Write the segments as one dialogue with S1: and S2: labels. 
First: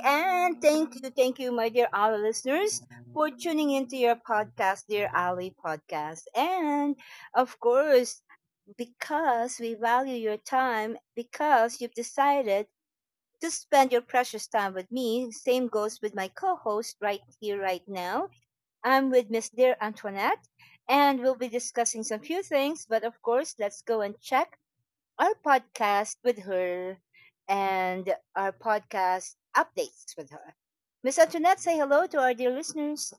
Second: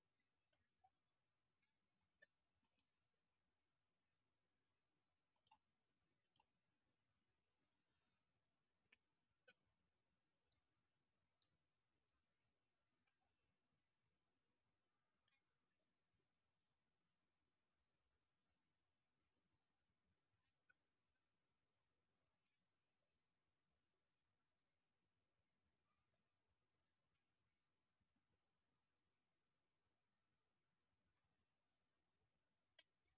S1: and thank you, my dear Ali listeners, for tuning into your podcast, Dear Ali Podcast. And of course, because we value your time, because you've decided to spend your precious time with me, same goes with my co host right here, right now. I'm with Miss Dear Antoinette, and we'll be discussing some few things, but of course, let's go and check our podcast with her and our podcast updates with her. Miss Antoinette, say hello to our dear listeners.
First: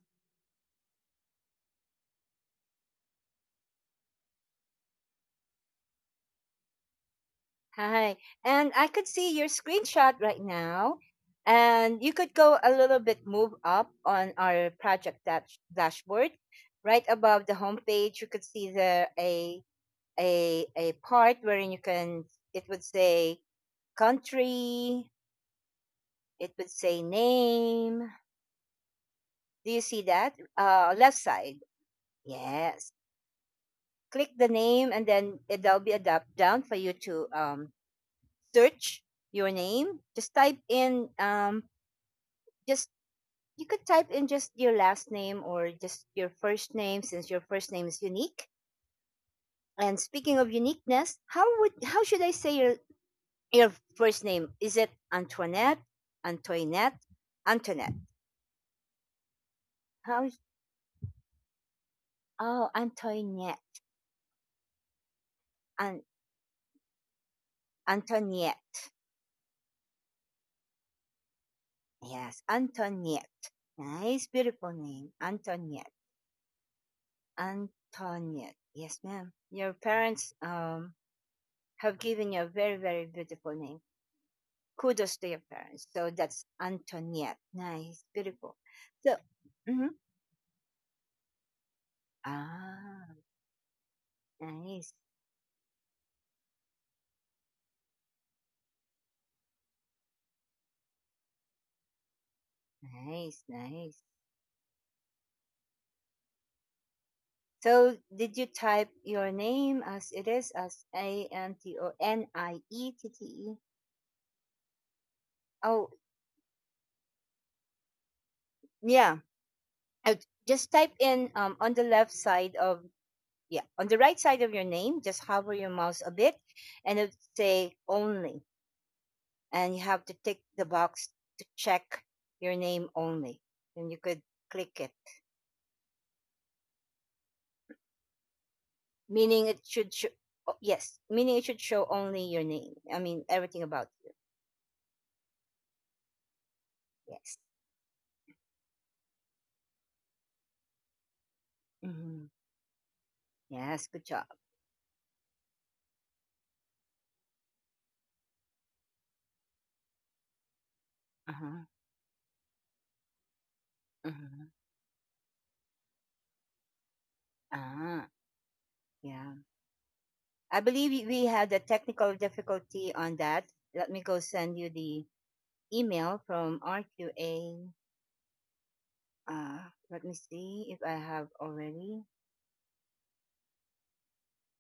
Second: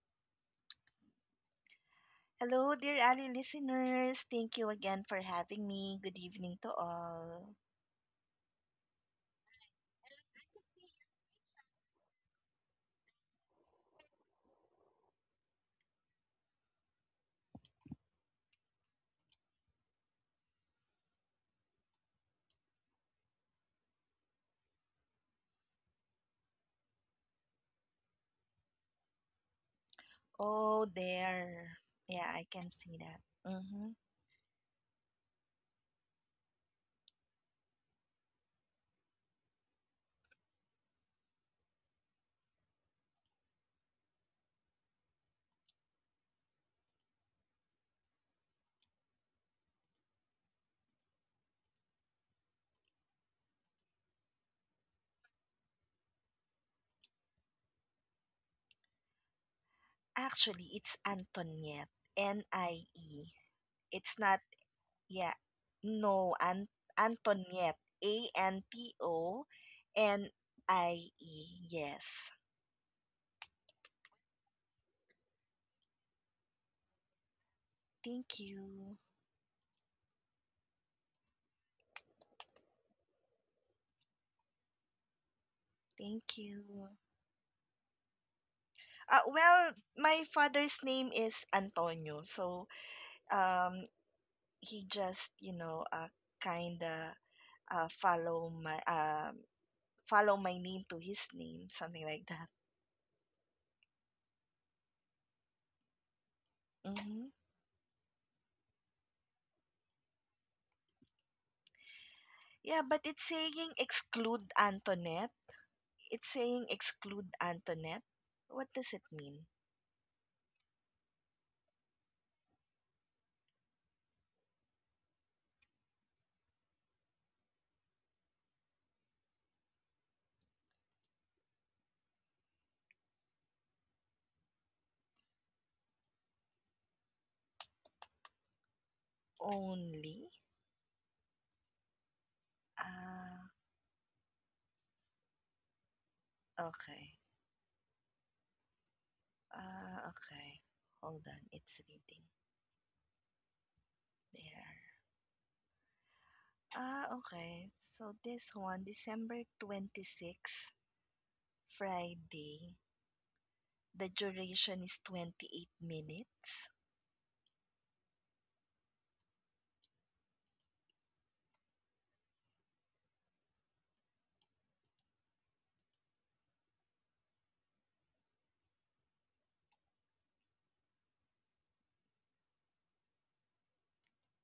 S2: Hello, dear Ali listeners. Thank you again for having me. Good evening to all.
S1: Hi. And I could see your screenshot right now. And you could go a little bit move up on our project dashboard. Right above the homepage, you could see there a part wherein you can it would say country, it would say name. Do you see that?
S2: Oh,
S1: Left
S2: there.
S1: side.
S2: Yeah, I can see that.
S1: Yes.
S2: Mm-hmm.
S1: Click the name and then it'll be a drop down for you to search your name. Just type in just you could type in just your last name or just your first name since your first name is unique. And speaking of uniqueness, how should I say your first name? Is it Antoinette, Antoinette, Antoinette? How
S2: Actually,
S1: is-
S2: it's Antoniette. N I
S1: oh
S2: E.
S1: Antoinette,
S2: It's not, yeah. No,
S1: An-
S2: Antoniette. A N T
S1: Antoinette.
S2: O N I E. Yes.
S1: Yes, Antoinette. Nice, beautiful name, Antoinette.
S2: Thank you.
S1: Antoinette. Yes, ma'am. Your parents have given you a very, very beautiful name. Kudos to your parents.
S2: Thank
S1: So
S2: you.
S1: that's Antoinette. Nice, beautiful. So,
S2: Well, my
S1: mhm.
S2: father's name is Antonio. So,
S1: ah,
S2: um, he just
S1: nice,
S2: kind of uh, follow my um follow my name to his name, something like that.
S1: nice.
S2: Hmm.
S1: So, did you type your name as it is, as A N T O N
S2: Yeah, but
S1: I
S2: it's
S1: E T
S2: saying
S1: T E?
S2: exclude Antoinette. It's
S1: Oh,
S2: saying exclude Antoinette. What does it mean?
S1: yeah. Uh, Just type in on the left side of, yeah, on the right side of your name, just hover your mouse a bit and it'll say only. And you have to tick the box to check your name only. And you could click it, meaning it should show,
S2: Only.
S1: oh, yes, meaning it should show only your name. I mean,
S2: Ah,
S1: everything about you.
S2: okay.
S1: Yes.
S2: Ah, okay. Hold on, it's
S1: Hmm.
S2: reading.
S1: Yes, good job.
S2: There. Ah, okay. So this one, December 26,
S1: Uh-huh.
S2: Friday, the
S1: Uh-huh.
S2: duration is 28 minutes.
S1: Ah, yeah. I believe we had a technical difficulty on that. Let me go send you the email from RQA. Uh, Let me see if I have already.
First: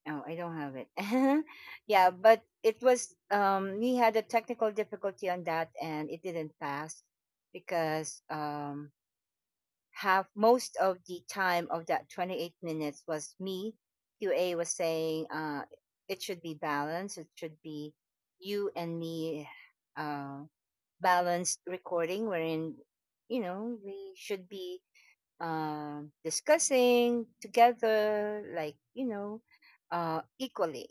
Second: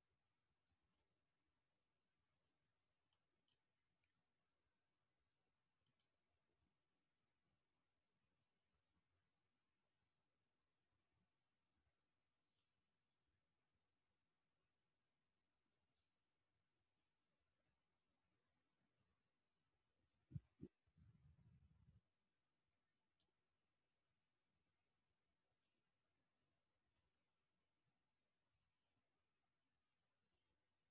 S1: No, I don't have it. Yeah, but it was we had a technical difficulty on that and it didn't pass because half most of the time of that 28 minutes was me. QA was saying it should be balanced, it should be you and me, uh balanced recording wherein, you know, we should be discussing together, like, you know, equally.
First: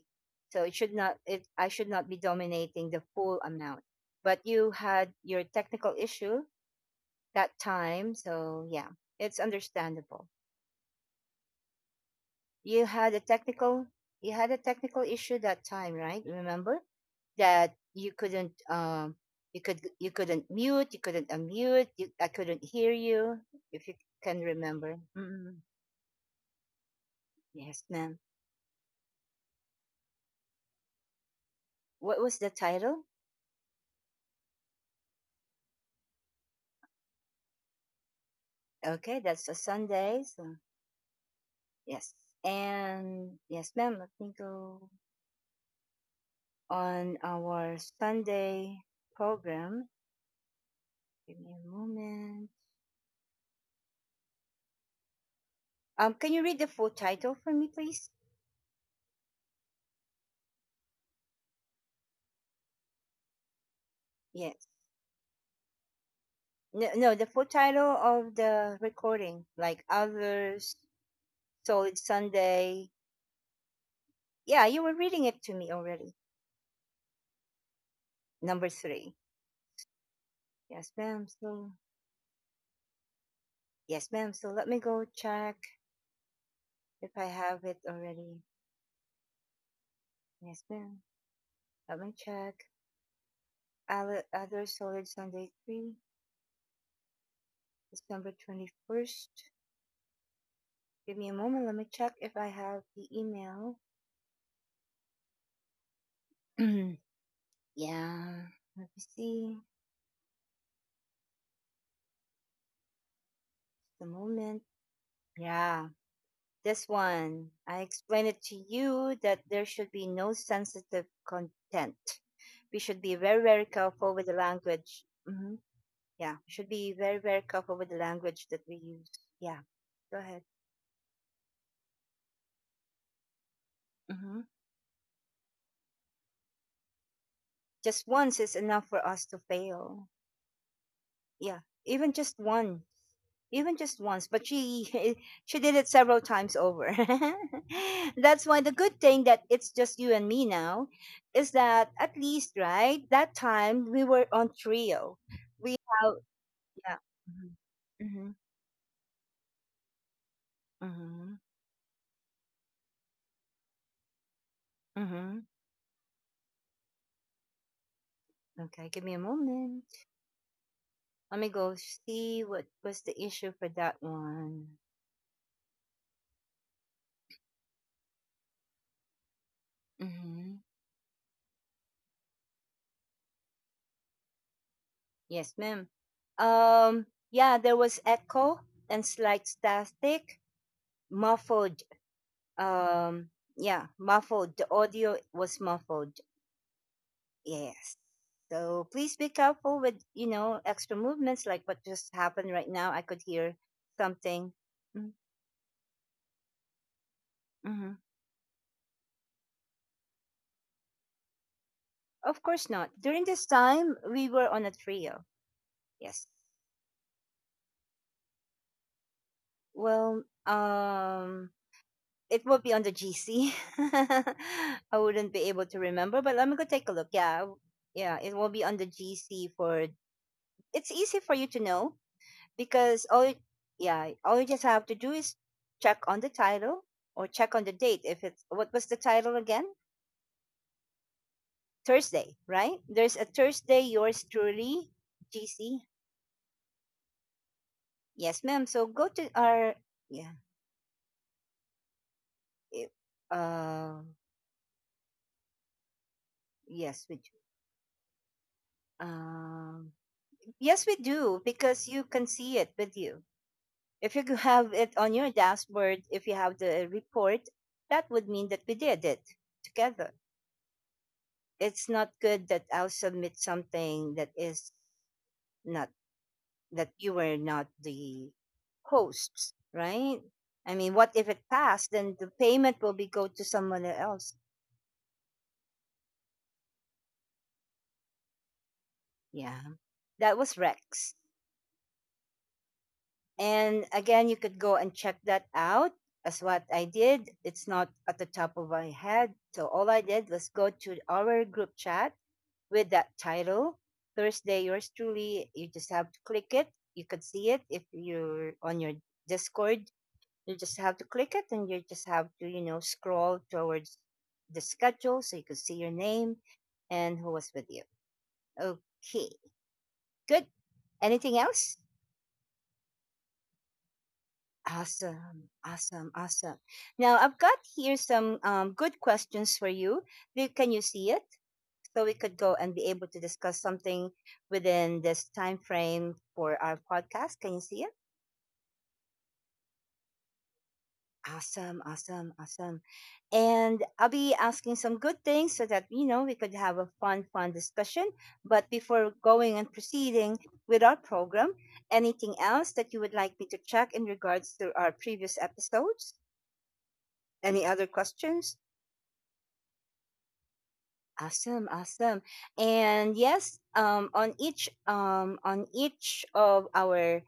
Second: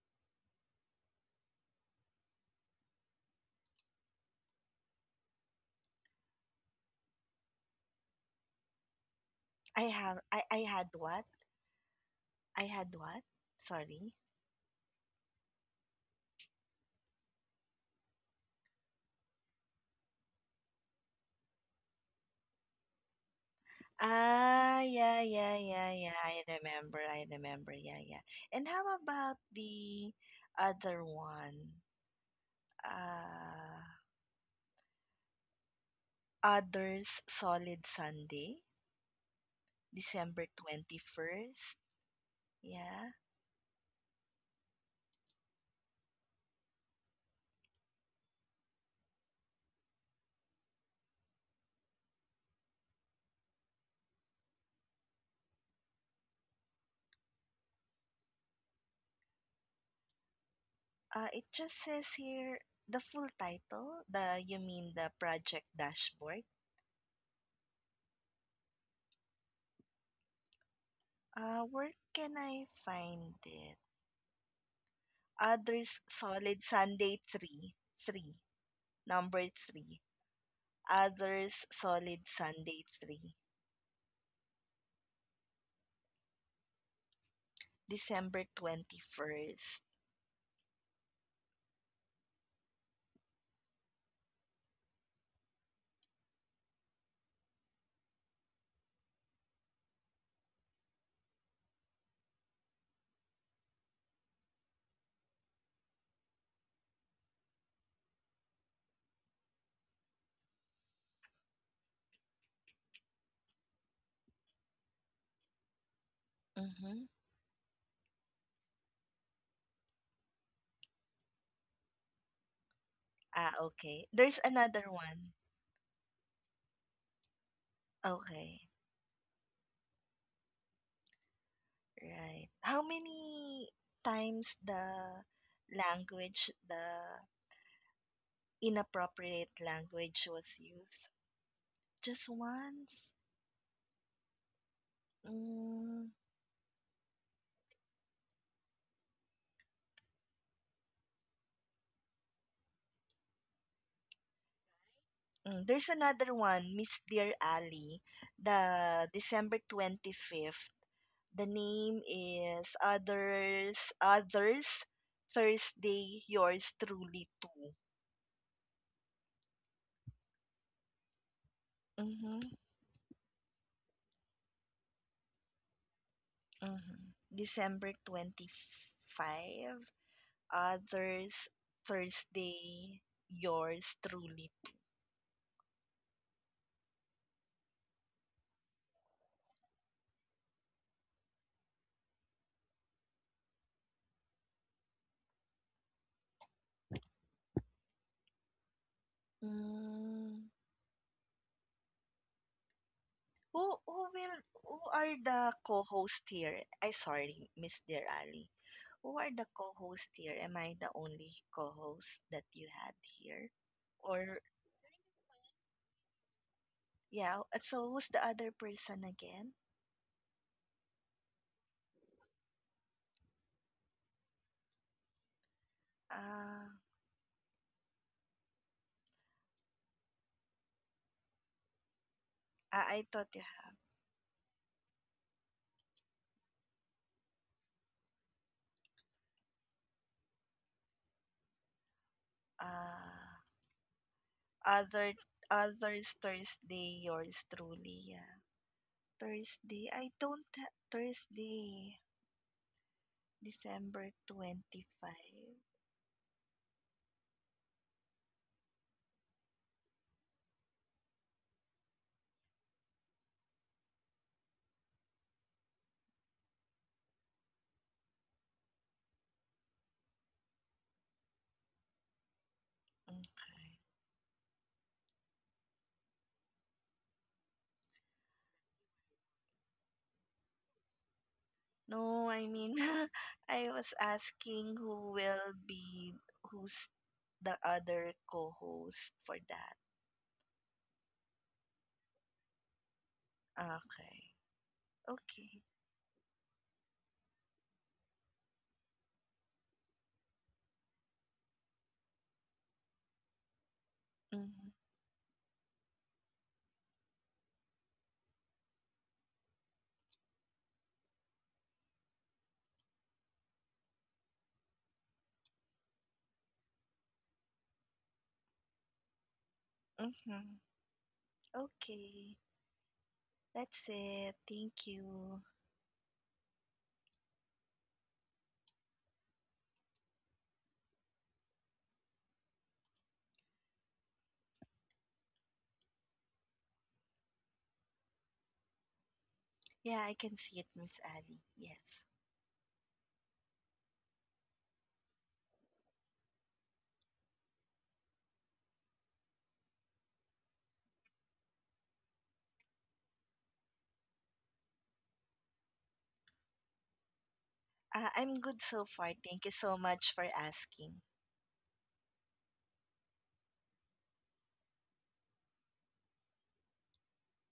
S1: So it should not. It I should not be dominating the full amount. But you had your technical issue that time, so yeah, it's
S2: I have
S1: understandable.
S2: I I had what? I
S1: You
S2: had
S1: had a
S2: what?
S1: technical.
S2: Sorry.
S1: You had a technical issue that time, right? Remember that you couldn't. You could. You couldn't mute. You couldn't unmute. I couldn't hear you. If you can
S2: Ah,
S1: remember.
S2: yeah, yeah,
S1: Mm.
S2: yeah, yeah. I remember. I remember.
S1: Yes,
S2: Yeah,
S1: ma'am.
S2: yeah. And how about the other one?
S1: What was the title?
S2: Uh, Others Solid Sunday,
S1: Okay, that's a Sunday.
S2: December
S1: So
S2: 21st.
S1: yes,
S2: Yeah.
S1: and yes, ma'am. Let me go on our Sunday program. Give me a moment. Can you read the full title for me, please?
S2: It just says here the full title. The You
S1: Yes.
S2: mean the project dashboard?
S1: No, no, the full title of the recording, like others,
S2: Where
S1: Solid
S2: can I
S1: Sunday.
S2: find it?
S1: Yeah, you were reading it to me
S2: Others
S1: already.
S2: Solid Sunday 3. 3.
S1: Number three.
S2: Number 3,
S1: Yes, ma'am. So
S2: Others Solid Sunday 3,
S1: yes, ma'am. So let me go check if I have it already.
S2: December 21st.
S1: Yes, ma'am. Let me check. Other solid Sunday 3, December 21st. Give me a moment. Let me check if I have the email. Yeah. Let me see. The moment. Yeah.
S2: Mm-hmm.
S1: This one. I explained it to you that there should be no sensitive content. We should be
S2: Ah,
S1: very, very
S2: okay. There's
S1: careful with the
S2: another one.
S1: language. Hmm. Yeah. We should be very, very careful with the
S2: Okay,
S1: language that we use. Yeah. Go ahead.
S2: right. How many times
S1: Hmm.
S2: the language, the
S1: Just once is enough for
S2: inappropriate
S1: us to
S2: language
S1: fail.
S2: was used?
S1: Yeah,
S2: Just
S1: even just
S2: once?
S1: one, even just once, but she she
S2: Mm.
S1: did it several times over. That's why the good thing that it's just you and me now is that at least right, that time we were on trio,
S2: Mm. There's
S1: we
S2: another
S1: have,
S2: one, Miss
S1: yeah,
S2: Dear Ali,
S1: mm-hmm, mm-hmm,
S2: the December 25th. The
S1: mm-hmm.
S2: name is Others
S1: mm-hmm.
S2: Thursday Yours Truly Too.
S1: Okay, give me a moment. Let me go
S2: Hmm.
S1: see what was the issue for that one.
S2: Mm-hmm. December 25.
S1: Mm-hmm.
S2: Others Thursday Yours Truly.
S1: Yes, ma'am. Yeah, there was echo and slight static, muffled. um yeah, muffled, the audio was muffled. Yes. So please be careful with,
S2: Mm.
S1: you know, extra movements like what just happened right now. I could
S2: Who
S1: hear
S2: who will
S1: something.
S2: who are
S1: Mm,
S2: the co-host here? I Sorry, Miss Dear
S1: mm-hmm.
S2: Ali. Who are the co-host here? Am I the only co-host that
S1: Of
S2: you
S1: course
S2: had
S1: not, during
S2: here?
S1: this time
S2: Or
S1: we were on a trio. Yes.
S2: yeah, so who's the other person again?
S1: Well, um it will be on the GC. I wouldn't be able to remember, but
S2: Uh,
S1: let me go take a look. Yeah, yeah, it will be on the GC for, it's easy for you to know
S2: ah, I
S1: because
S2: thought you have.
S1: yeah, all you just have to do is check on the title or check on the date if it's, what was the title again? Thursday, right? There's
S2: Uh,
S1: a Thursday Yours Truly.
S2: other
S1: GC.
S2: Others Thursday, yours truly. Yeah.
S1: Yes, ma'am, so go to
S2: Thursday.
S1: our,
S2: I don't
S1: yeah,
S2: ha- Thursday,
S1: it,
S2: December
S1: uh
S2: 25.
S1: yes we do. um yes we do because you can see it with you if you have it on your dashboard. If you have the report, that would mean that we did it together. It's not good that I'll submit
S2: Okay.
S1: something that is not, that you were not the hosts, right? I mean, what if it passed?
S2: No,
S1: Then
S2: I
S1: the
S2: mean
S1: payment will be go to
S2: I was
S1: someone else.
S2: asking who will be who's the other co-host for that.
S1: Yeah, that was Rex. And
S2: Okay.
S1: again, you could go and check
S2: Okay.
S1: that out. That's what I did. It's not at the top of my head. So all I did was go to our group chat with that title,
S2: Mm-hmm.
S1: Thursday, yours truly. You just have to click it. You could see it if you're on your Discord. You just have to click it and you just have to, you know, scroll towards the schedule so you could see your name and who was with you. Okay,
S2: Mm-hmm.
S1: good. Anything else?
S2: Okay. That's it. Thank you.
S1: Awesome, awesome, awesome. Now I've got here some good questions for you. Can you see it? So we could go and be able to discuss something within this time frame for our podcast. Can you see it?
S2: Yeah, I can see it, Miss Ali. Yes.
S1: Awesome, awesome, awesome. And I'll be asking some good things so that, you know, we could have a fun, fun discussion. But before going and proceeding with our program, anything else that you would like me to check in regards to our previous episodes? Any other
S2: I'm good
S1: questions?
S2: so far. Thank you so much for asking.
S1: Awesome, awesome. And yes, on each of our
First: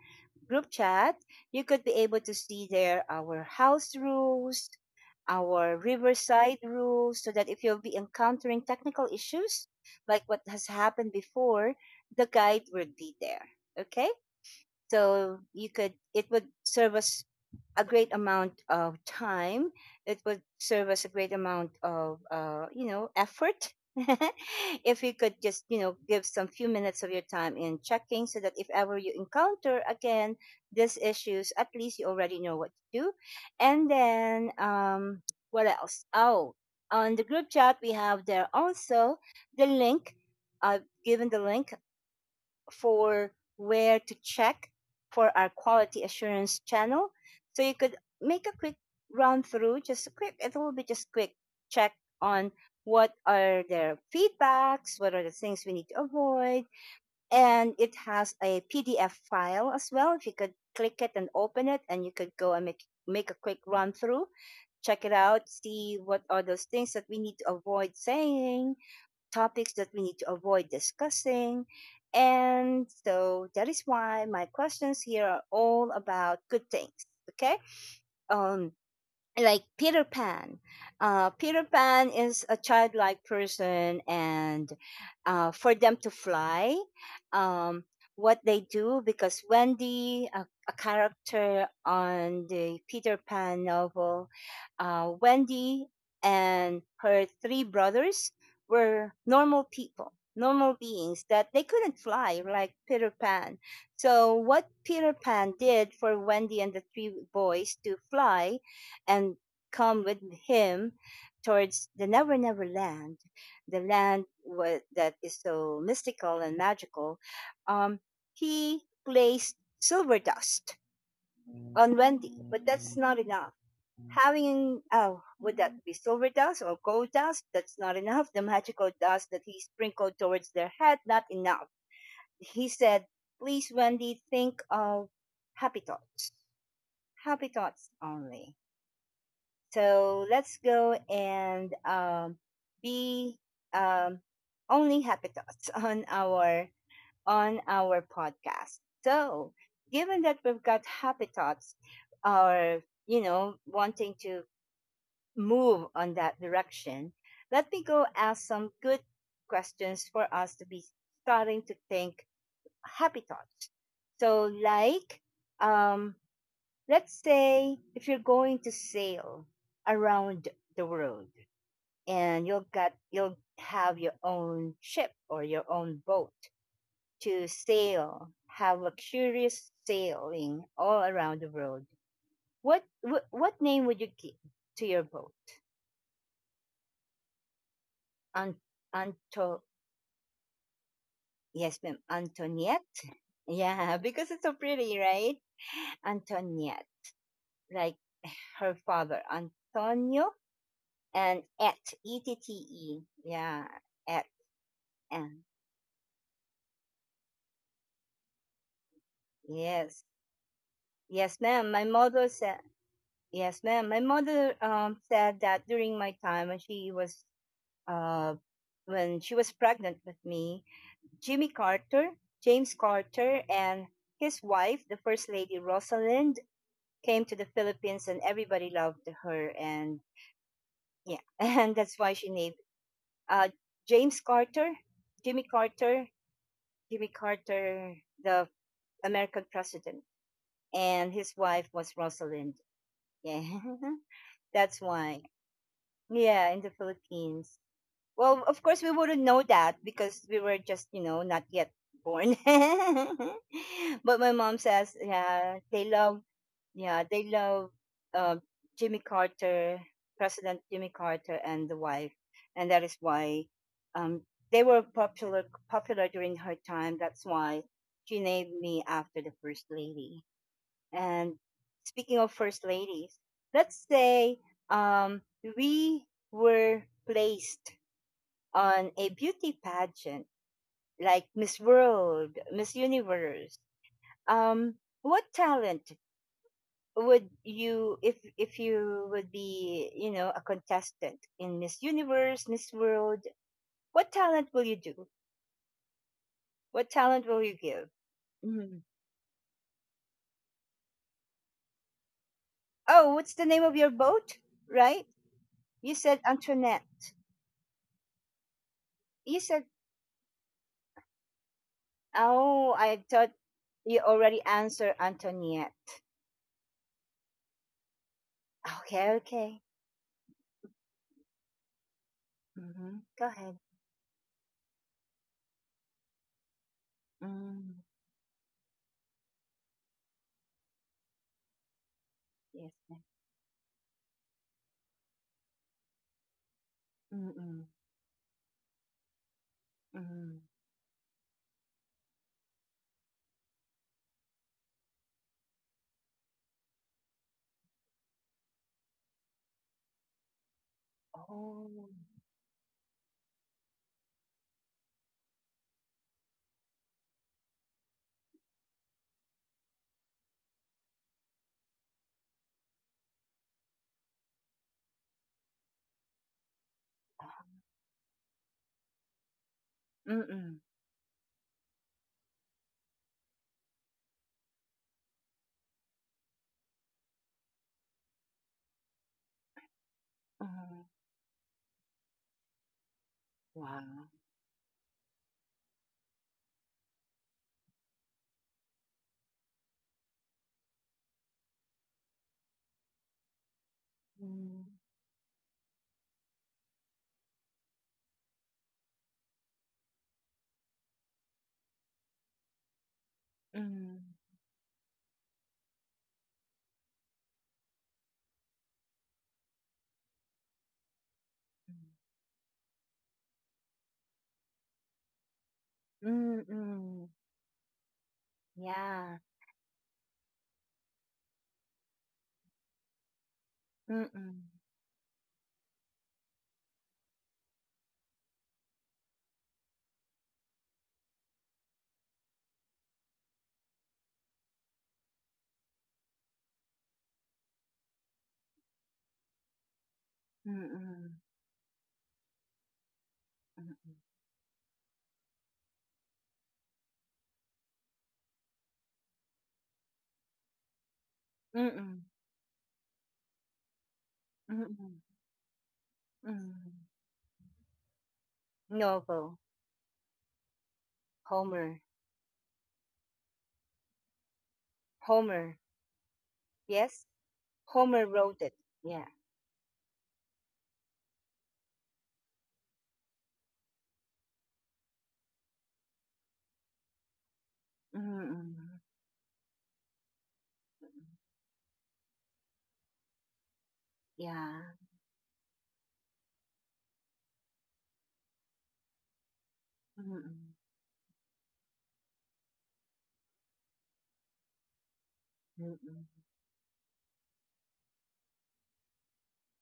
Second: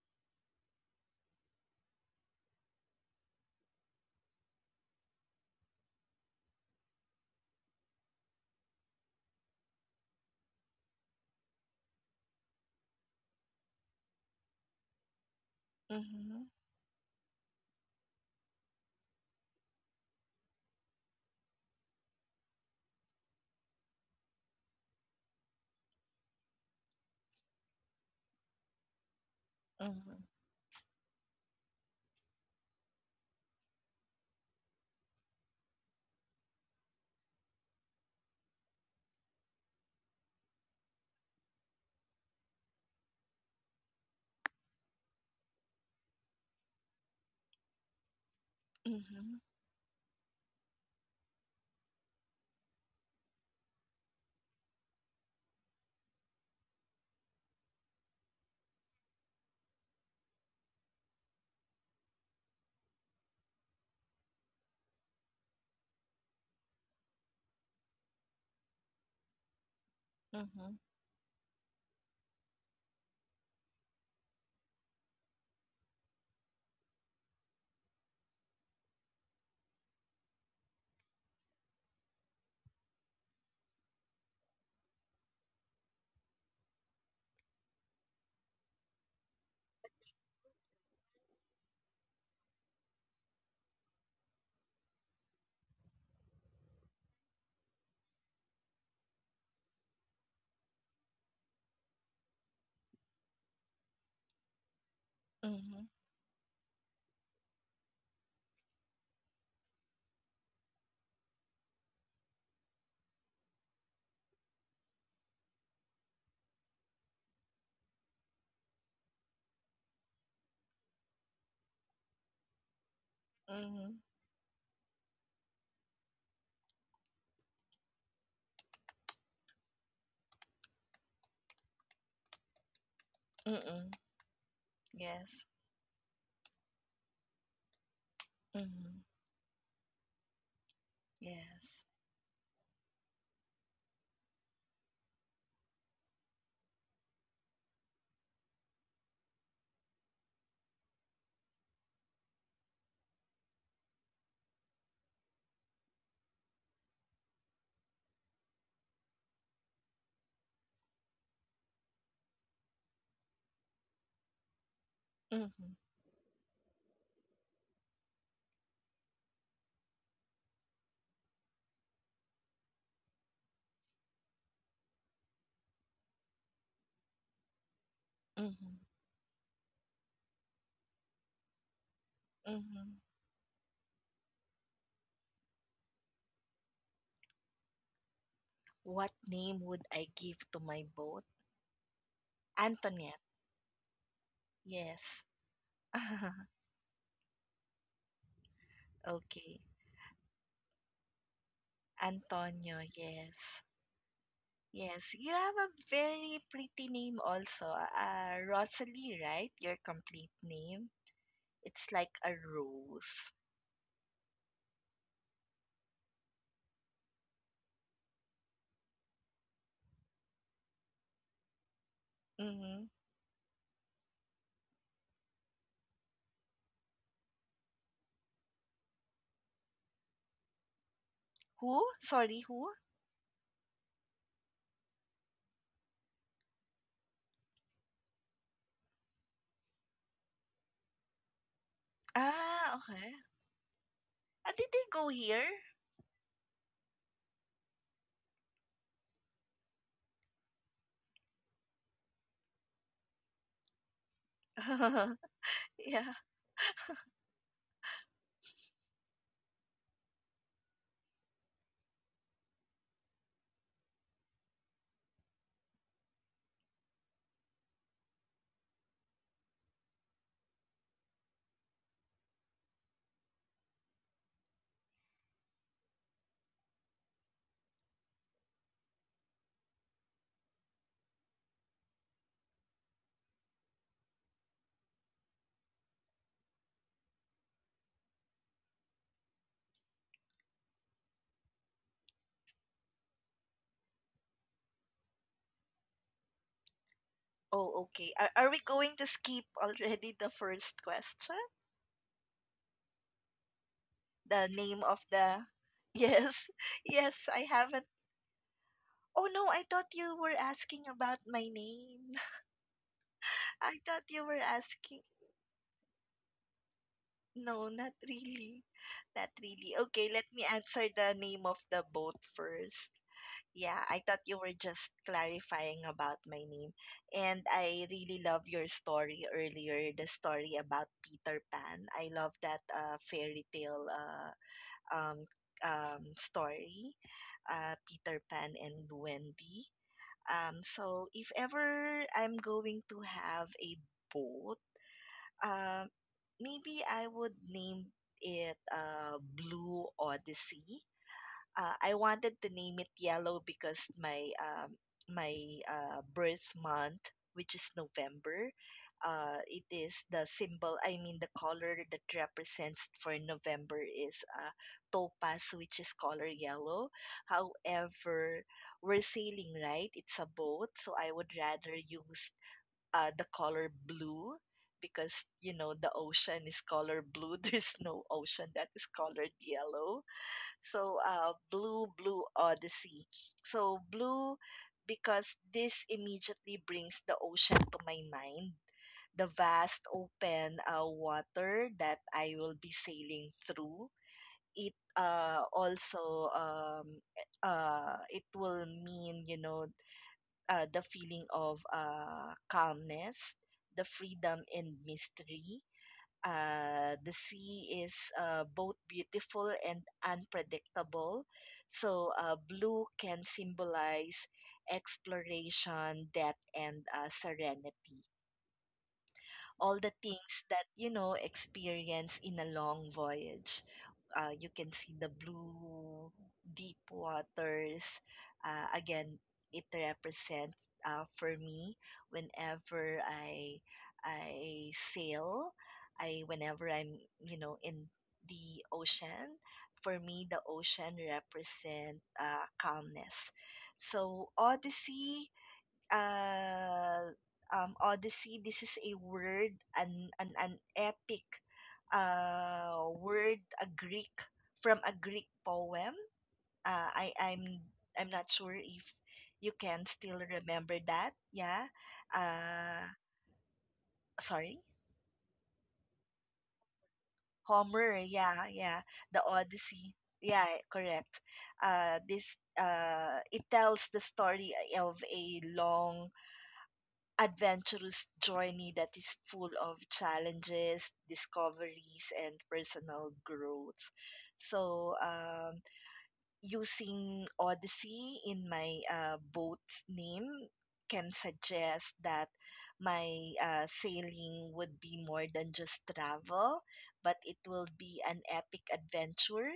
S1: group chat, you could be able to see there our house rules, our riverside rules, so that if you'll be encountering technical issues like what has happened before, the guide will be there. Okay. So you could, it
S2: Mm-hmm.
S1: would serve us a great amount of time. It would serve us a great amount of you know, effort. If you could just, you know, give some few minutes of your time in checking so that if ever you encounter
S2: Mm-hmm.
S1: again these issues, at least you already know what to do. And then what else, oh, on the group chat we have there also the link. I've given the link for where to check for our quality assurance channel. So you could make a quick
S2: Mm-hmm.
S1: run through, just a quick, it will be just quick, check on what are their feedbacks, what are the things we need to avoid, and it has a PDF file as well. If you could click it and open it, and you could go and make a quick run through, check it out, see what are those things that we need to avoid saying, topics that we need to
S2: Mm-hmm.
S1: avoid discussing. And so that is why my questions here are all about good things. Okay. Um, like Peter Pan. Peter Pan is a childlike person, and for them to fly, um, what they do because Wendy, a character on the Peter Pan novel, Wendy and her 3 brothers were normal people, normal beings that they couldn't fly like Peter Pan. So, what Peter Pan
S2: Mm-hmm.
S1: did for Wendy and the 3 boys to fly and come with him towards the never never land, the land that is so mystical and magical. um, he placed silver dust on Wendy, but that's not enough.
S2: Mm-hmm.
S1: Having, oh, would that be silver dust or gold dust? That's not enough. The magical dust that he sprinkled towards their head, not enough. He said, please
S2: Mm-hmm.
S1: Wendy, think of
S2: Yes.
S1: happy thoughts, happy thoughts only.
S2: Mm-hmm.
S1: So let's go
S2: Yes.
S1: and be um, only happy thoughts on our podcast. So given that we've got happy thoughts, or you know, wanting to move on that direction, let me go ask some good questions for us to be starting to think happy thoughts. So like
S2: Mm-hmm.
S1: um let's say if you're going to sail around the world, and you'll have your own ship or your own boat to sail,
S2: Mm-hmm.
S1: have luxurious sailing all around the world.
S2: Mm-hmm.
S1: What what, name would you give to your boat? An,
S2: What name
S1: Anto
S2: would I give to my boat?
S1: Yes, ma'am, Antoniette,
S2: Antoinette.
S1: yeah, because it's so pretty,
S2: Yes.
S1: right? Antoniette, like her father
S2: Okay.
S1: Antonio, and at
S2: Antonio.
S1: ette.
S2: Yes.
S1: Yeah, at,
S2: Yes, you have
S1: and
S2: a very pretty name also. Rosalie, right? Your
S1: yes,
S2: complete name.
S1: yes,
S2: It's
S1: ma'am. My
S2: like a
S1: mother said
S2: rose.
S1: yes, ma'am. My mother said that during my time uh when she was pregnant with me, Jimmy Carter,
S2: Mm-hmm.
S1: James Carter, and his wife, the first lady Rosalind, came to the Philippines, and everybody loved her, and yeah,
S2: Who?
S1: and that's why
S2: Sorry,
S1: she
S2: who?
S1: named uh James Carter, Jimmy Carter, Jimmy Carter, the American president, and his wife was Rosalind.
S2: Ah, okay.
S1: Yeah,
S2: Ah, did they
S1: that's
S2: go
S1: why.
S2: here?
S1: Yeah, in the Philippines. Well, of course, we wouldn't know that because we were just, you know, not yet born. But my mom says,
S2: Yeah.
S1: yeah, they love uh, Jimmy Carter, President Jimmy Carter, and the wife, and that is why um, they were popular during her time. That's why she named me after the first lady. And speaking of first ladies, let's say um, we were placed on a beauty pageant like Miss World, Miss Universe. Um, what talent would you, if you would be, you know, a contestant in Miss Universe, Miss World, what talent will you do? What talent will you
S2: Oh,
S1: give?
S2: okay. Are we
S1: Mhm.
S2: going to skip already the first question?
S1: Oh, what's the name of your boat?
S2: The name of
S1: Right?
S2: the.
S1: You said
S2: Yes,
S1: Antoinette.
S2: yes, I haven't. Oh no,
S1: You
S2: I
S1: said,
S2: thought you were asking about my name.
S1: oh, I thought
S2: I thought
S1: you
S2: you were
S1: already
S2: asking.
S1: answered Antoinette.
S2: No, not really.
S1: Okay,
S2: Not really.
S1: okay.
S2: Okay, let me answer the name of the boat first.
S1: Mm-hmm. Go ahead.
S2: Yeah, I thought you were just clarifying about my name. And
S1: Mm,
S2: I really love your story earlier, the story about Peter Pan. I love that
S1: yes, ma'am.
S2: fairy tale, um, story,
S1: Mm-mm.
S2: Peter Pan and Wendy.
S1: Mm-mm.
S2: So if ever I'm going to have a boat, uh, maybe I would name it Blue Odyssey. I
S1: Oh.
S2: wanted to name it yellow because my birth month, which is November, it is the symbol. I mean, the color that represents for November is topaz, which is color yellow.
S1: Ah,
S2: However, we're sailing, right? It's a boat,
S1: mm-mm.
S2: so I would rather use the color blue, because you know the ocean is color blue. There's no ocean that is colored yellow,
S1: Mm-hmm.
S2: so Blue Odyssey. So
S1: Wow.
S2: blue, because this immediately brings the ocean to my mind. The vast open water that I will be sailing through. It
S1: Mm,
S2: also, it will mean, you know, the feeling of calmness, the
S1: mm,
S2: freedom and mystery. The sea is both beautiful and unpredictable. So, blue can symbolize exploration, death,
S1: mm, mm,
S2: and
S1: mm.
S2: serenity,
S1: Yeah.
S2: all the things that you know experience in a long voyage. You
S1: Mm-mm.
S2: can see the blue deep waters. Again, it represents, for me, whenever I sail, I whenever I'm, you know, in the ocean, for me the ocean
S1: Mm-mm.
S2: represent calmness.
S1: Mm-mm.
S2: So Odyssey. uh, Odyssey, this is a word, an epic
S1: Mm-mm.
S2: word, from a Greek
S1: Mm-mm.
S2: poem. Uh, I,
S1: Mm.
S2: I'm, I'm not sure if you
S1: Novel.
S2: can still remember that. Yeah.
S1: Homer.
S2: Uh, Sorry?
S1: Homer. Yes?
S2: Homer.
S1: Homer
S2: Yeah,
S1: wrote it.
S2: yeah. The
S1: Yeah.
S2: Odyssey. Yeah, correct. This It tells the story of a long adventurous journey
S1: Mm-mm.
S2: that is full of challenges, discoveries, and personal growth. So,
S1: Yeah,
S2: using Odyssey in my boat's name
S1: mm,
S2: can suggest that my sailing would be more than
S1: mm.
S2: just travel, but it will be an epic adventure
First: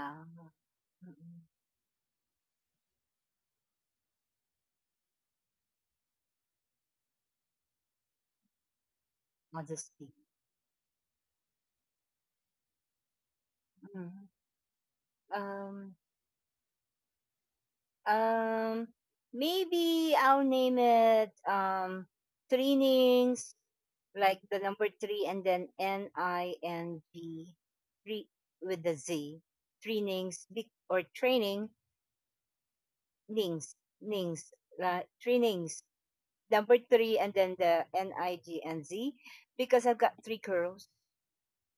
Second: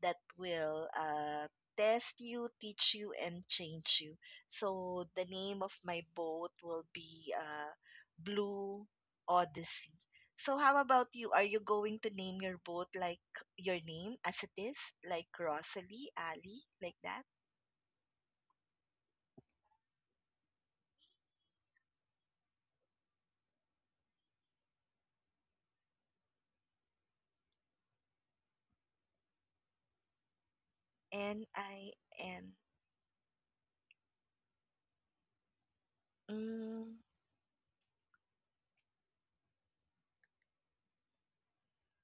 S2: that will
S1: mm.
S2: test you, teach you, and change you. So the name of my boat will be Blue Odyssey.
S1: Modesty.
S2: So how about you? Are you going to name your boat like your name as
S1: Mm.
S2: it is, like Rosalie,
S1: Um,
S2: Ali, like that?
S1: um, maybe I'll name it trainings, like the number three and then NING, three, with the Z, trainings or
S2: N
S1: training,
S2: I N.
S1: nings, nings, la trainings,
S2: Mm,
S1: number three and then the NIG and Z, because I've got three curls.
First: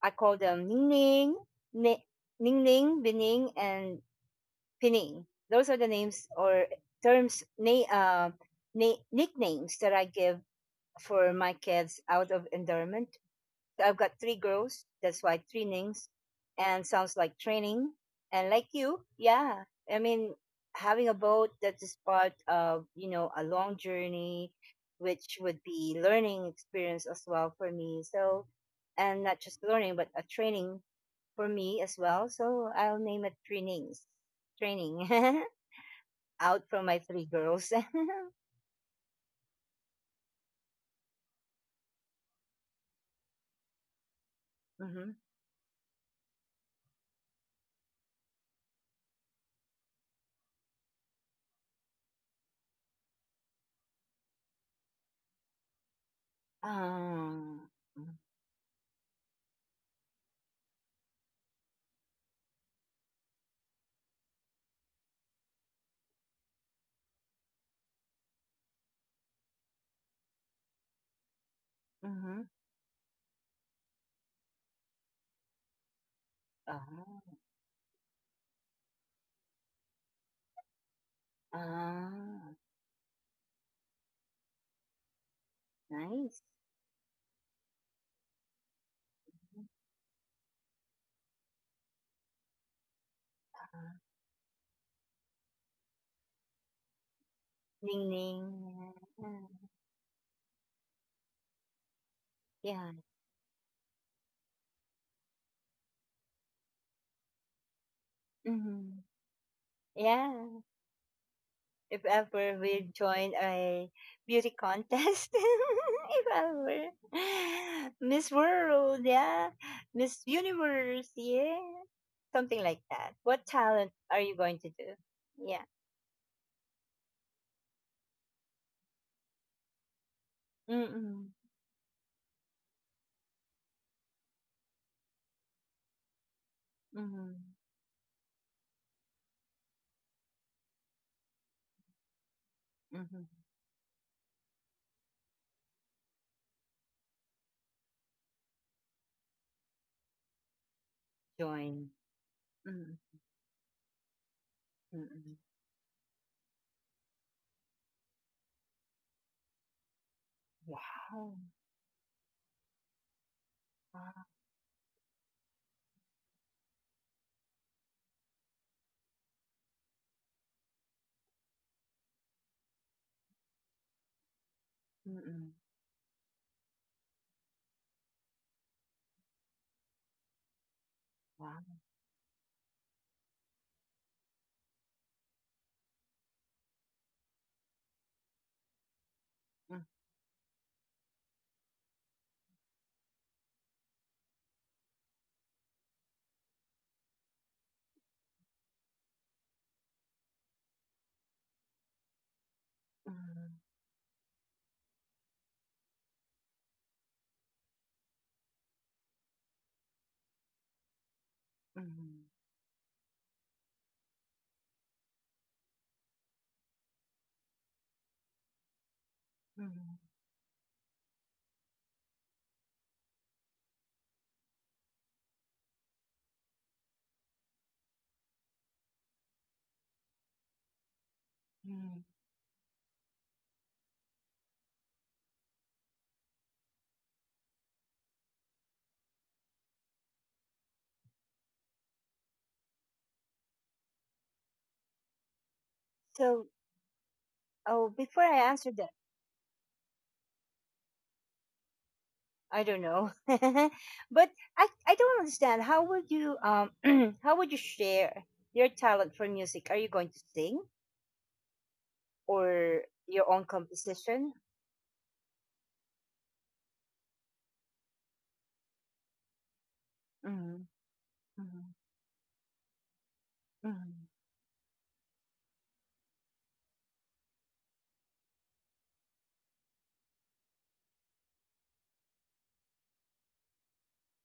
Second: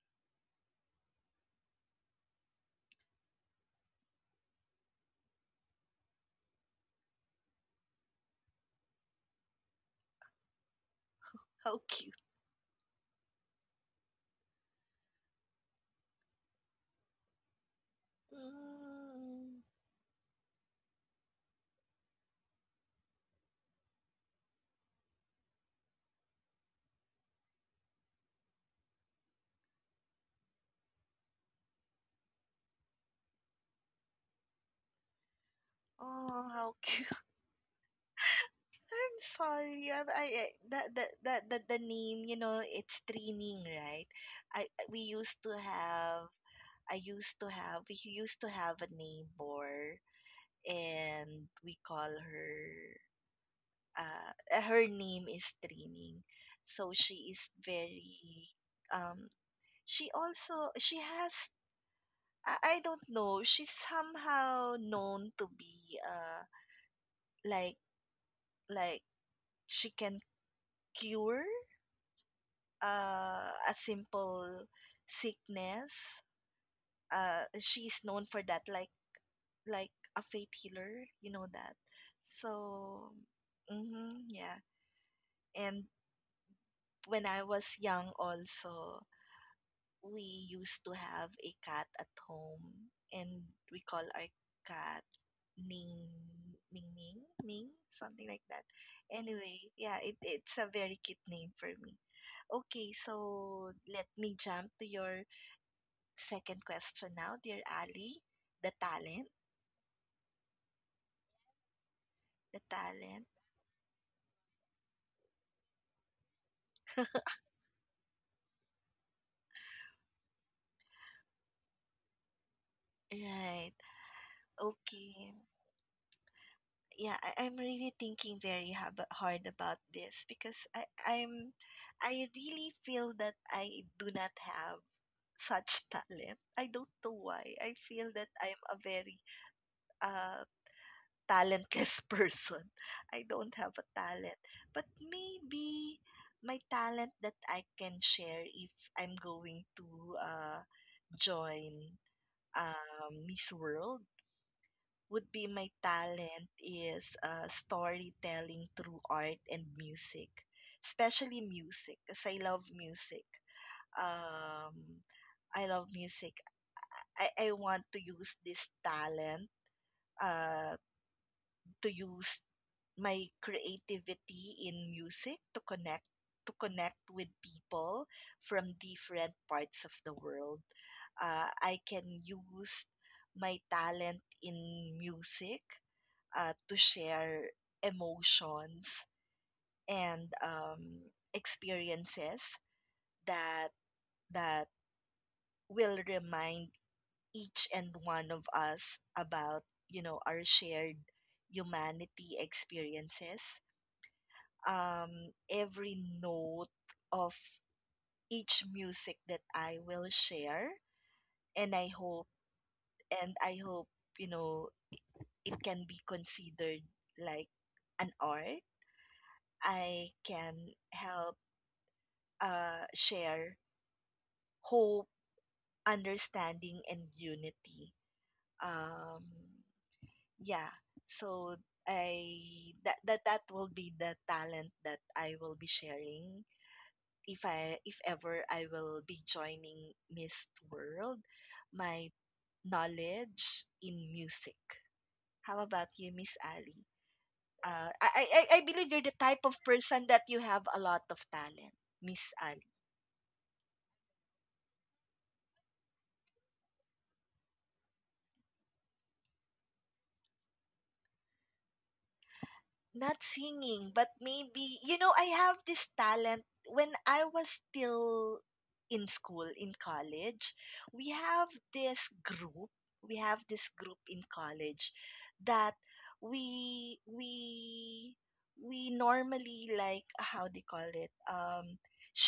S1: I call them Ning Ning, Ni- Ning Ning, Bining, and Pining. Those are the names or terms, nicknames that I give for my
S2: how
S1: kids
S2: cute.
S1: out of endearment. I've got three girls, that's why three Nings, and sounds like training. And like you,
S2: Mm,
S1: yeah, I mean, having a boat that is part of, you know, a long journey, which would be learning experience as well for me. So, and not just learning but a training for me as well. So I'll name it trainings. Training.
S2: oh, how
S1: Out from
S2: cute.
S1: my three girls.
S2: I'm sorry. I that the name, you know, it's training, right? I we
S1: Mm-hmm.
S2: used to have. I used to have. We used to have a neighbor, and we call her. Her name is training, so she is
S1: Um,
S2: very um she also she has, I don't know, she's somehow known to be, like, like she can cure
S1: mm-hmm.
S2: a simple sickness.
S1: Oh,
S2: She's known for that, like, like a faith healer, you know that.
S1: ah,
S2: So, mm-hmm, yeah. And
S1: nice.
S2: when I was young also, we used to have a cat at home, and we
S1: Uh,
S2: call our cat Ning Ning Ning,
S1: Ning
S2: something
S1: Ning.
S2: like that. Anyway, yeah, it's a very cute name for me.
S1: Yeah.
S2: Okay, so let me jump to your second question now, dear Ali. The
S1: Mm-hmm.
S2: talent,
S1: Yeah. If ever
S2: the
S1: we
S2: talent.
S1: join a beauty contest, if ever. Miss World, yeah. Miss Universe, yeah. Something like that. What
S2: Right.
S1: talent are you going to do?
S2: Okay.
S1: Yeah.
S2: Yeah, I'm really thinking very hard about this, because I,
S1: Mm-mm.
S2: I'm I really feel that I do not have such talent. I don't know
S1: Mm-hmm.
S2: why. I feel that I'm a very uh, talentless person.
S1: Mm-hmm.
S2: I don't have a talent. But maybe my talent that I can share if I'm going to uh,
S1: Join.
S2: join
S1: Mm-mm.
S2: Miss World would
S1: Mm-mm.
S2: be, my talent is storytelling through art and music,
S1: Wow.
S2: especially music, because I love music.
S1: Wow.
S2: Um, I love music. I want to use this talent uh, to use my creativity in music
S1: Mm-mm.
S2: to connect with people from different parts of the world.
S1: Wow.
S2: I can use my talent in music to share emotions and experiences that that will remind each and one of us about, you know, our shared humanity
S1: Mm-mm.
S2: experiences. Every note of each music that I will share, and I
S1: Mm-mm.
S2: hope, and I hope, you know, it can be considered like an art.
S1: Mm-mm.
S2: I can help share hope, understanding, and unity. Um, yeah, so,
S1: Mm-mm.
S2: I that will be the talent that I will be sharing, if I if ever I will be joining Miss World, my knowledge in music. How about you,
S1: So,
S2: Miss Ali?
S1: oh, before I answer that,
S2: I believe you're the type of person that you have a lot of talent,
S1: I
S2: Miss
S1: don't
S2: Ali.
S1: know, but I don't understand. How would you how would you share your talent for music? Are you going to sing, or your own
S2: Not singing,
S1: composition?
S2: but maybe, you know, I have this talent when I was still in school, in
S1: Mm-hmm,
S2: college. We
S1: mm-hmm,
S2: have this group, we have this
S1: mm-hmm,
S2: group in college, that we we we normally, like how they call it,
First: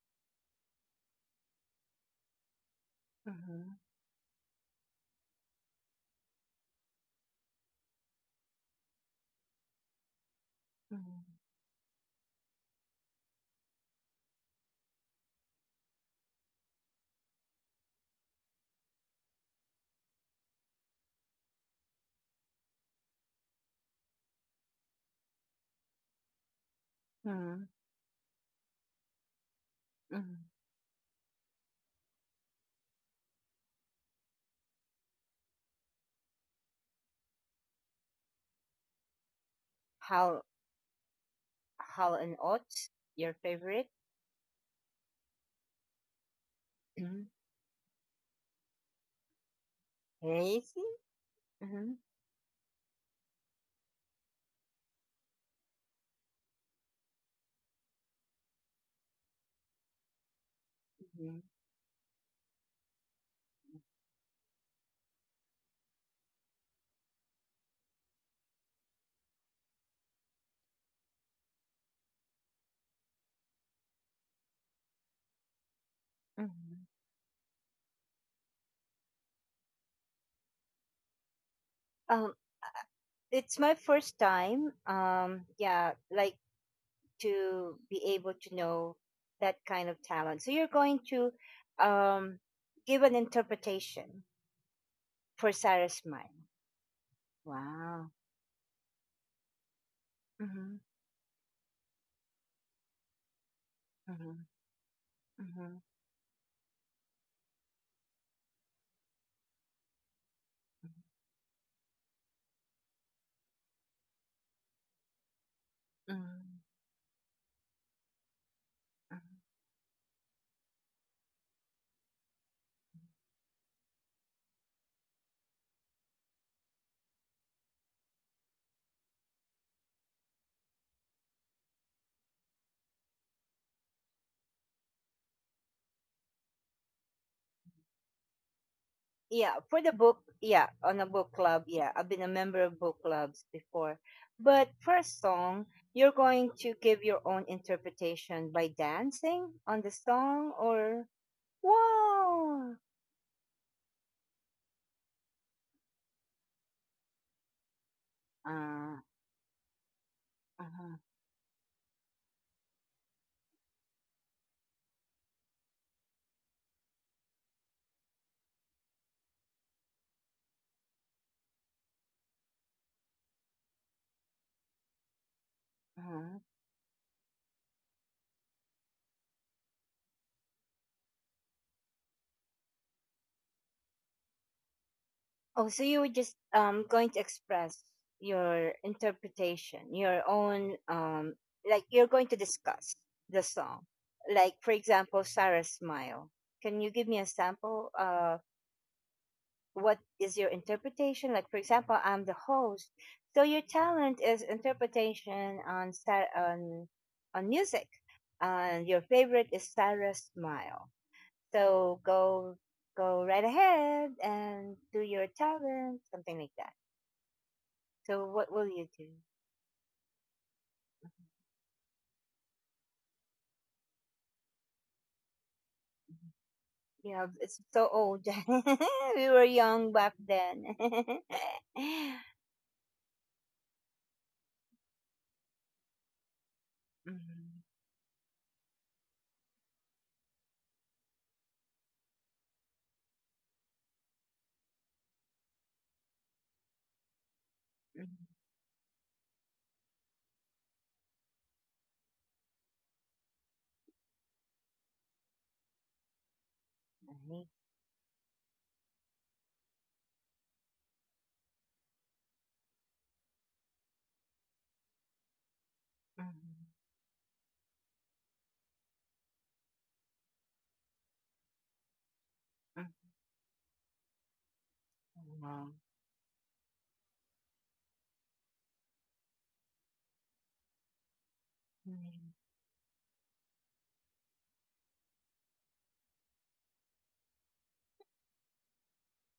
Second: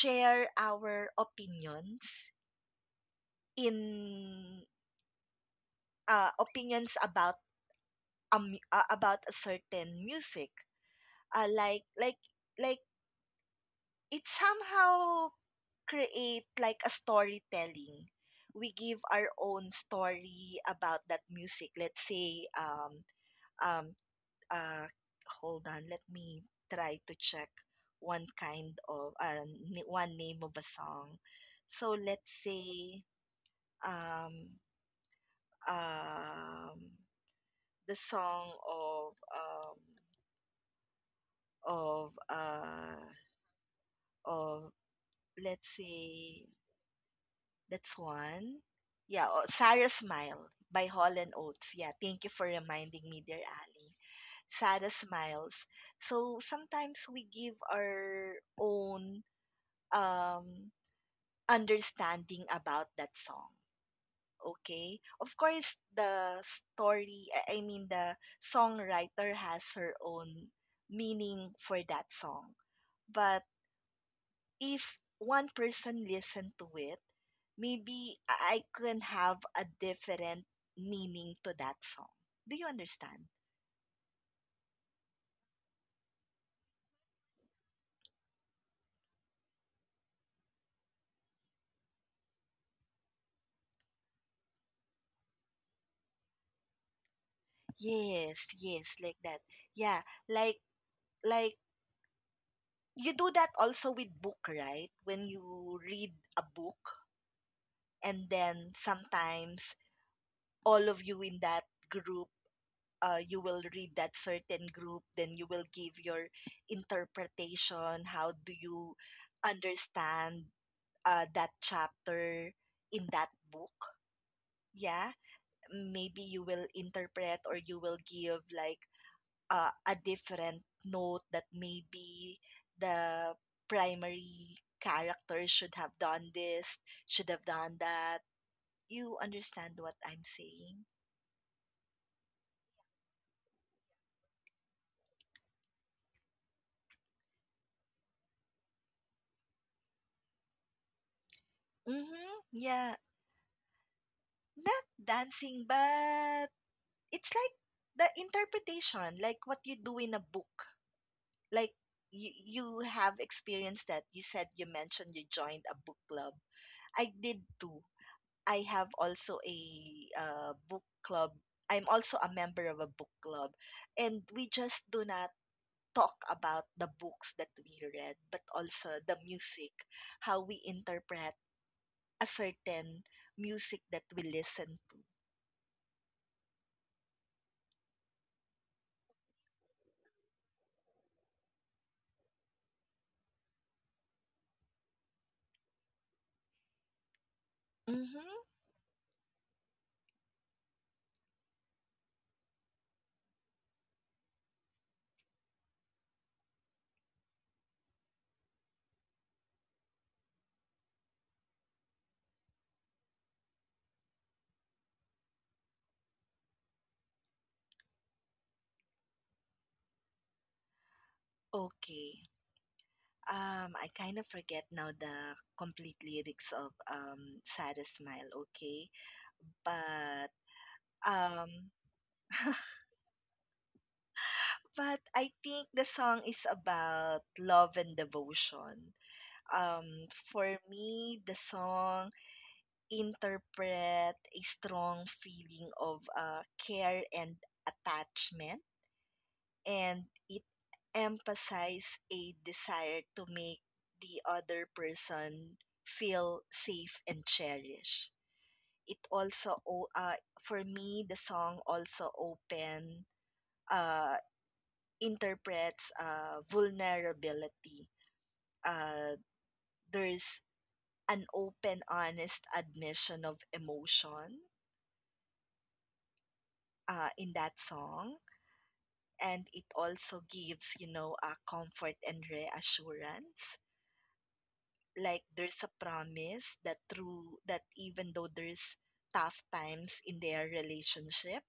S2: share our opinions
S1: mm-hmm,
S2: in, opinions about, about a certain music,
S1: mm-hmm,
S2: like like it somehow create like a storytelling. We give our own story about that music. Let's say, um, uh, hold on, let me try to check one kind of,
S1: mm-hmm.
S2: one name of a song. So
S1: Mm-hmm.
S2: let's say, um, um, the song of, of
S1: How
S2: uh,
S1: how and
S2: of
S1: Oates, your
S2: let's
S1: favorite?
S2: say. That's one.
S1: Mm-hmm.
S2: Yeah, oh, Sarah Smile by Holland Oates. Yeah, thank you for
S1: Crazy.
S2: reminding me, dear
S1: Mm-hmm,
S2: Ali. Sarah Smiles. So sometimes we give our own um, understanding about that
S1: mm-hmm,
S2: song. Okay. Of course, the story, I mean, the songwriter has her own meaning for that song. But if one person listened to it, maybe I
S1: mm-hmm.
S2: can have a different meaning to that song. Do you understand?
S1: Um, it's my first time. Yeah, like, to be able to know that kind of talent. So you're going to um, give an interpretation for Sarah's
S2: Yes,
S1: mind.
S2: yes, like that. Yeah,
S1: Wow.
S2: like, like
S1: Mm-hmm,
S2: you do that also with book, right? When you read
S1: mm-hmm,
S2: a book,
S1: mm-hmm,
S2: and then sometimes all of you in that group,
S1: mm-hmm.
S2: you will read that certain group, then you will give your interpretation. How do
S1: Mm-hmm.
S2: you understand that chapter in that book? Yeah. Maybe you will interpret, or you will give like a different note that maybe the primary character should have done this, should have done that. You understand what I'm saying?
S1: Yeah, for the book, yeah, on a book club, yeah, I've been a member of book clubs before. But for a song, you're going to give your own interpretation by dancing on the
S2: Mm-hmm.
S1: song
S2: Yeah.
S1: or wow.
S2: Not dancing, but it's like the interpretation, like what you do in a book.
S1: Uh,
S2: Like you
S1: uh-huh,
S2: have experienced that you mentioned you joined a book club. I did too. I have also a book club I'm also a member of a book club, and we just do not talk about the books that we read but
S1: uh-huh.
S2: also the music, how we interpret a certain music that we listen to.
S1: Oh, so you were just going to express your interpretation, your own like you're going to discuss the song. Like for example, Sarah
S2: Mm-hmm.
S1: Smile. Can you give me a sample? What is your interpretation? Like for example, I'm the host. So your talent is interpretation on star on music. And your favorite is Sarah Smile. So go right ahead and do your talent, something like that. So what will you do?
S2: Okay, I kind of forget now the complete lyrics of Sad Smile, okay?
S1: You know, it's so
S2: But
S1: old.
S2: um
S1: We were young back then.
S2: but I think the song is about love and devotion.
S1: Mhm,
S2: For me, the song interpret a strong feeling of care and attachment, and it emphasizes a desire to make the other person feel safe and cherished. It
S1: mhm,
S2: also,
S1: right,
S2: for me, the song also open uh, interprets vulnerability.
S1: mhm,
S2: Uh, there's an open, honest admission of emotion in that
S1: mhm,
S2: song, and it also gives, you know, a comfort and reassurance. Like there's a promise that through that even though there's tough times in their relationship,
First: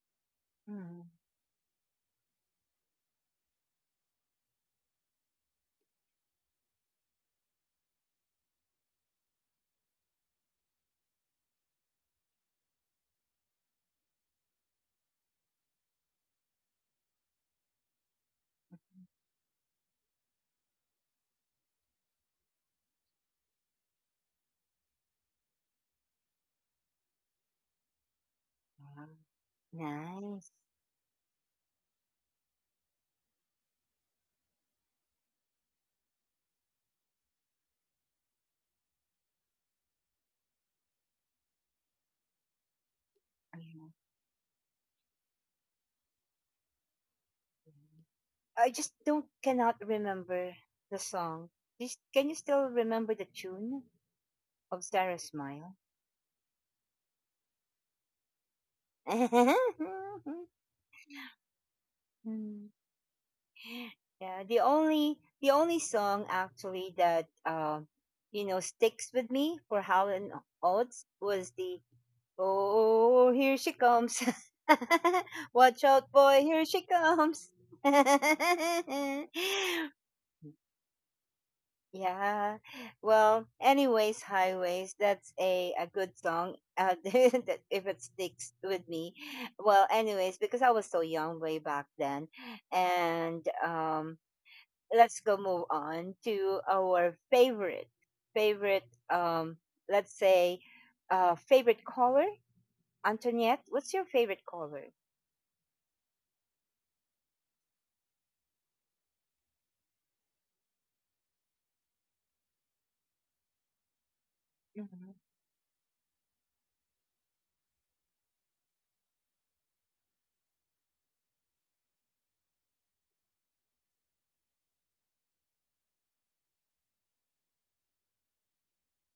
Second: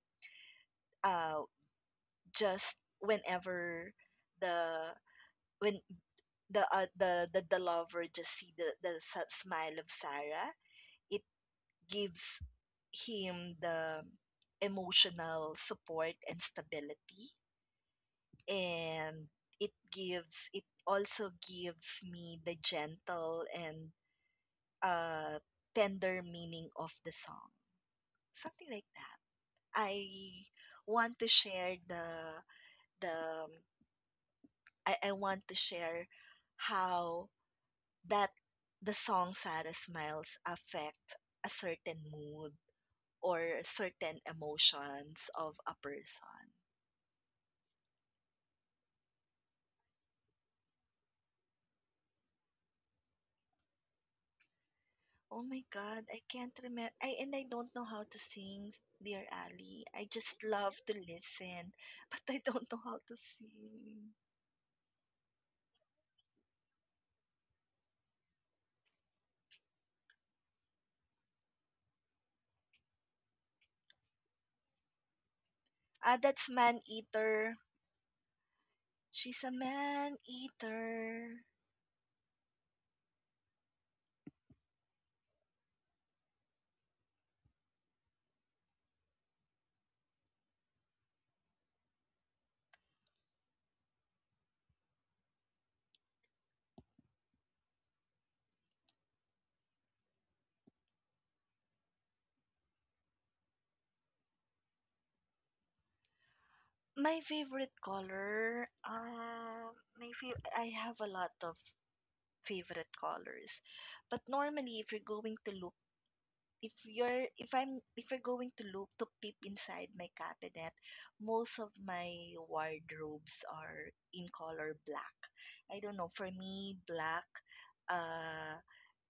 S1: mhm, mhm, mhm,
S2: uh, just whenever the when the the lover just see the the smile of Sarah, it gives him the emotional support and stability, and it also gives me the gentle and uh tender meaning of the song, something like that. i
S1: mhm. Nice.
S2: want to share the the I want to share how that the song Sarah Smiles affect a certain mood or
S1: Mhm.
S2: certain emotions of a person.
S1: I just don't cannot remember the song. Just, can you still remember the tune of Sarah
S2: Oh my
S1: Smile?
S2: god, I can't remember. I don't know how to sing, dear Ali. I just love to listen, but I don't know how to sing.
S1: Yeah, the only song actually that you know sticks with me for Howlin' Odds was the, oh, here she comes. Watch out
S2: Ah,
S1: boy,
S2: that's
S1: here she
S2: Man
S1: comes.
S2: Eater. She's a man eater.
S1: Yeah. Well, anyways, highways, that's a good song. Uh, that if it sticks with me. Well, anyways, because I was so young way back then, and let's go move on to our favorite favorite um let's say favorite color. Antoniette, what's your favorite color?
S2: My favorite color, I have a lot of favorite colors, but normally
S1: Mhm.
S2: if you're going to look to peep inside my cabinet, most of my wardrobes are in color black. I don't know, for me black uh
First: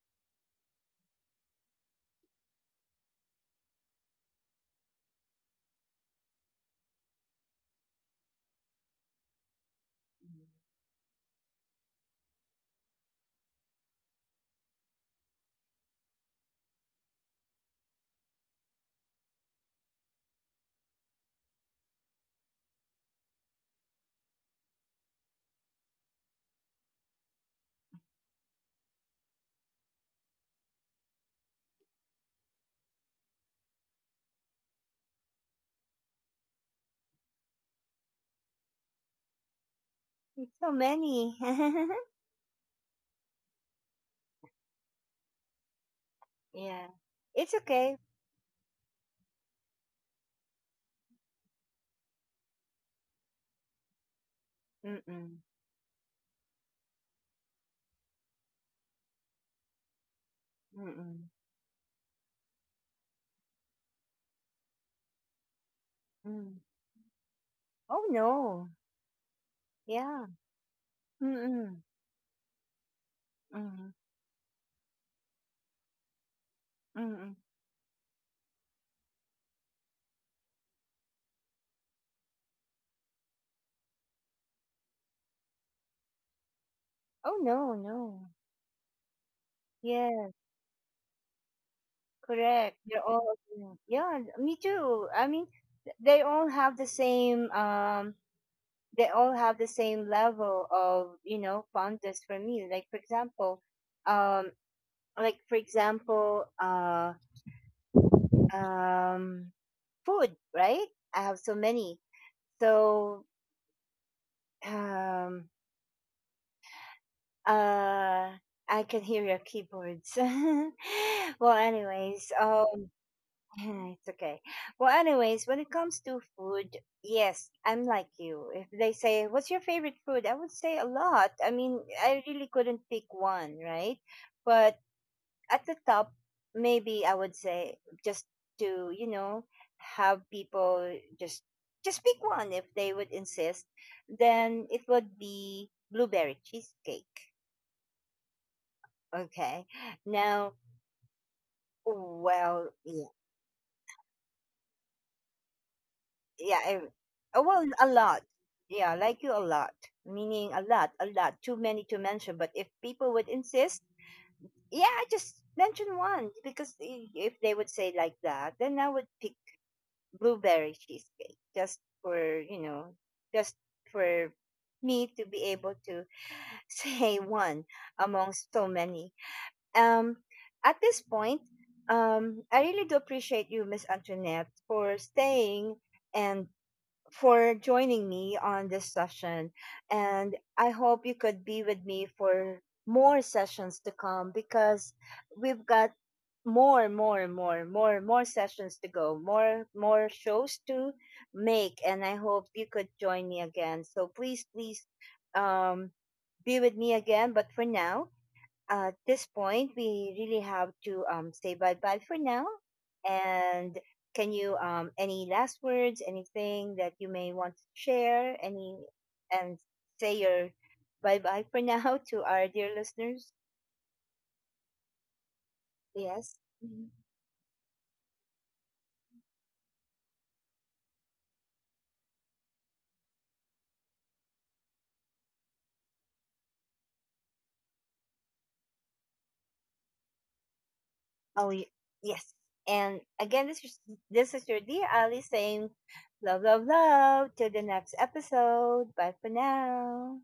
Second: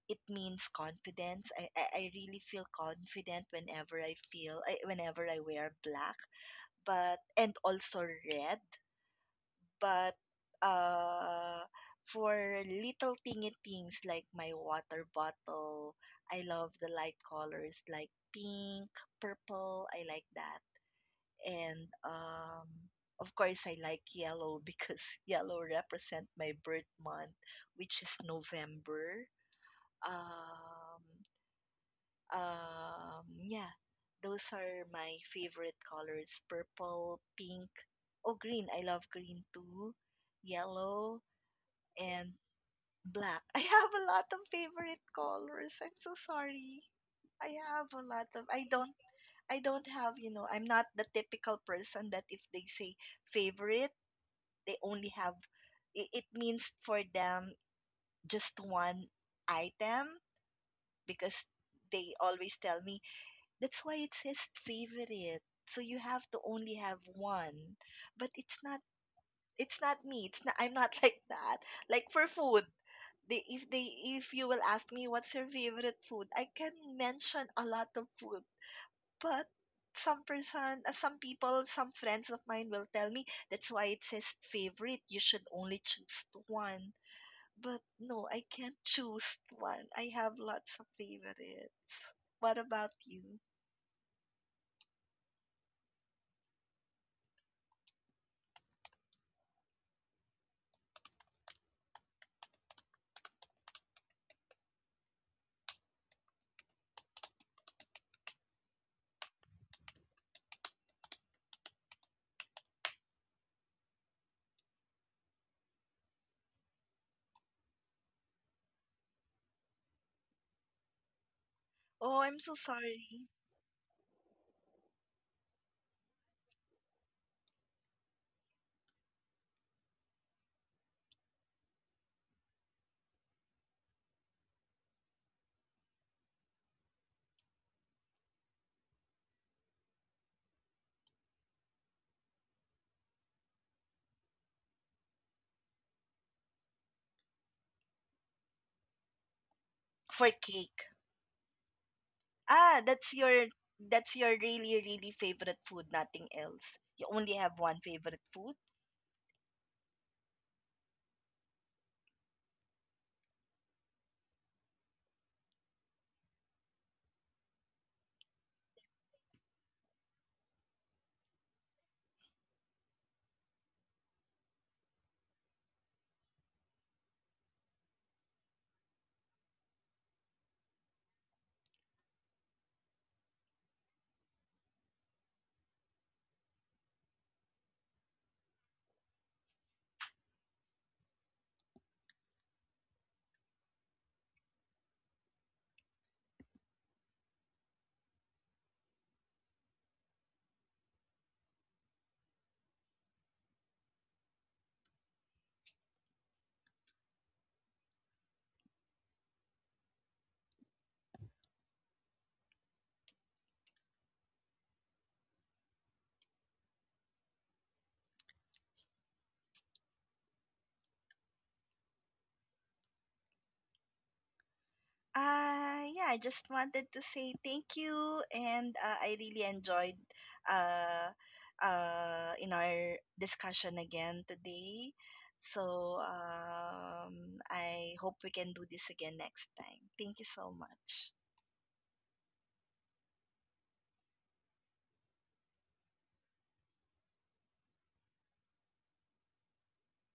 S2: it means confidence. I really feel confident whenever I wear black. But and also red. But uh, for little tingy things like my water bottle, I love the light colors like pink, purple. I like that. And of course, I like yellow because yellow represent my birth month, which is November. Um, yeah, those are my favorite colors: purple, pink, oh green. I love green too.
S1: It's so
S2: Yellow,
S1: many.
S2: and black. I have a lot of favorite colors. I'm so
S1: Yeah,
S2: sorry.
S1: it's
S2: I
S1: okay.
S2: have a lot of I don't have, you know, I'm not the typical person that if they say favorite, they only
S1: Mm-mm.
S2: have it means for them just one item,
S1: Mm-mm.
S2: because they always tell me that's why it says favorite. So you have to
S1: Mm.
S2: only have one.
S1: Oh
S2: But
S1: no.
S2: it's not
S1: Yeah.
S2: me. It's not I'm not like that.
S1: Mm-mm.
S2: Like for food,
S1: Mm-mm.
S2: they if you will ask me what's your favorite food, I can
S1: Mm-mm.
S2: mention a lot of food, but some people, some friends of mine will tell me that's why it says favorite. You should only choose one.
S1: Oh no,
S2: But
S1: no.
S2: no, I can't choose one. I
S1: Yeah.
S2: have lots of favorites. What
S1: Correct.
S2: about
S1: They're all
S2: you?
S1: yeah, yeah, me too. I mean, they all have the same they all have the same level of, you know, fondness for me. Um like for example, um food, right? I have so many. So um uh I can hear your keyboards. Well,
S2: Oh,
S1: anyways,
S2: I'm so
S1: uh,
S2: sorry.
S1: it's okay. Well, anyways, when it comes to food, yes, I'm like you. If they say, "What's your favorite food?" I would say a lot. I mean, I really couldn't pick one, right? But at the top, maybe I would say, just to, you know, have people just pick one if they would insist, then it would be blueberry cheesecake. Okay.
S2: For
S1: Now,
S2: cake.
S1: well,
S2: Ah, that's your really really favorite food, nothing
S1: yeah
S2: else.
S1: I-
S2: You only have
S1: well,
S2: one
S1: a lot,
S2: favorite food?
S1: yeah, like you, a lot, meaning a lot, a lot, too many to mention, but if people would insist, yeah, just mention one, because if they would say like that, then I would pick blueberry cheesecake, just for, you know, just for me to be able to say one amongst so many. um at this point, I really do appreciate you, Miss Antoinette, for staying and for joining me on this session. And I hope you could be with me for more sessions to come, because we've got more, more, more, more, more sessions to go, more, more shows to make. And I hope you could join me again. So please, please, um, be with me again. But for now, at this point, we really have to say bye bye for now. And can you any last words, anything that you may want to share, any and say your bye bye for now to our dear listeners? Yes.
S2: Yeah, I
S1: Mhm.
S2: just wanted to say thank you, and I really enjoyed uh, in our discussion again today. So I hope we can do this again next time. Thank you so much.
S1: Oh y- yes. And again, this is your dear Ali saying, love, love, love. Till the next episode. Bye for now.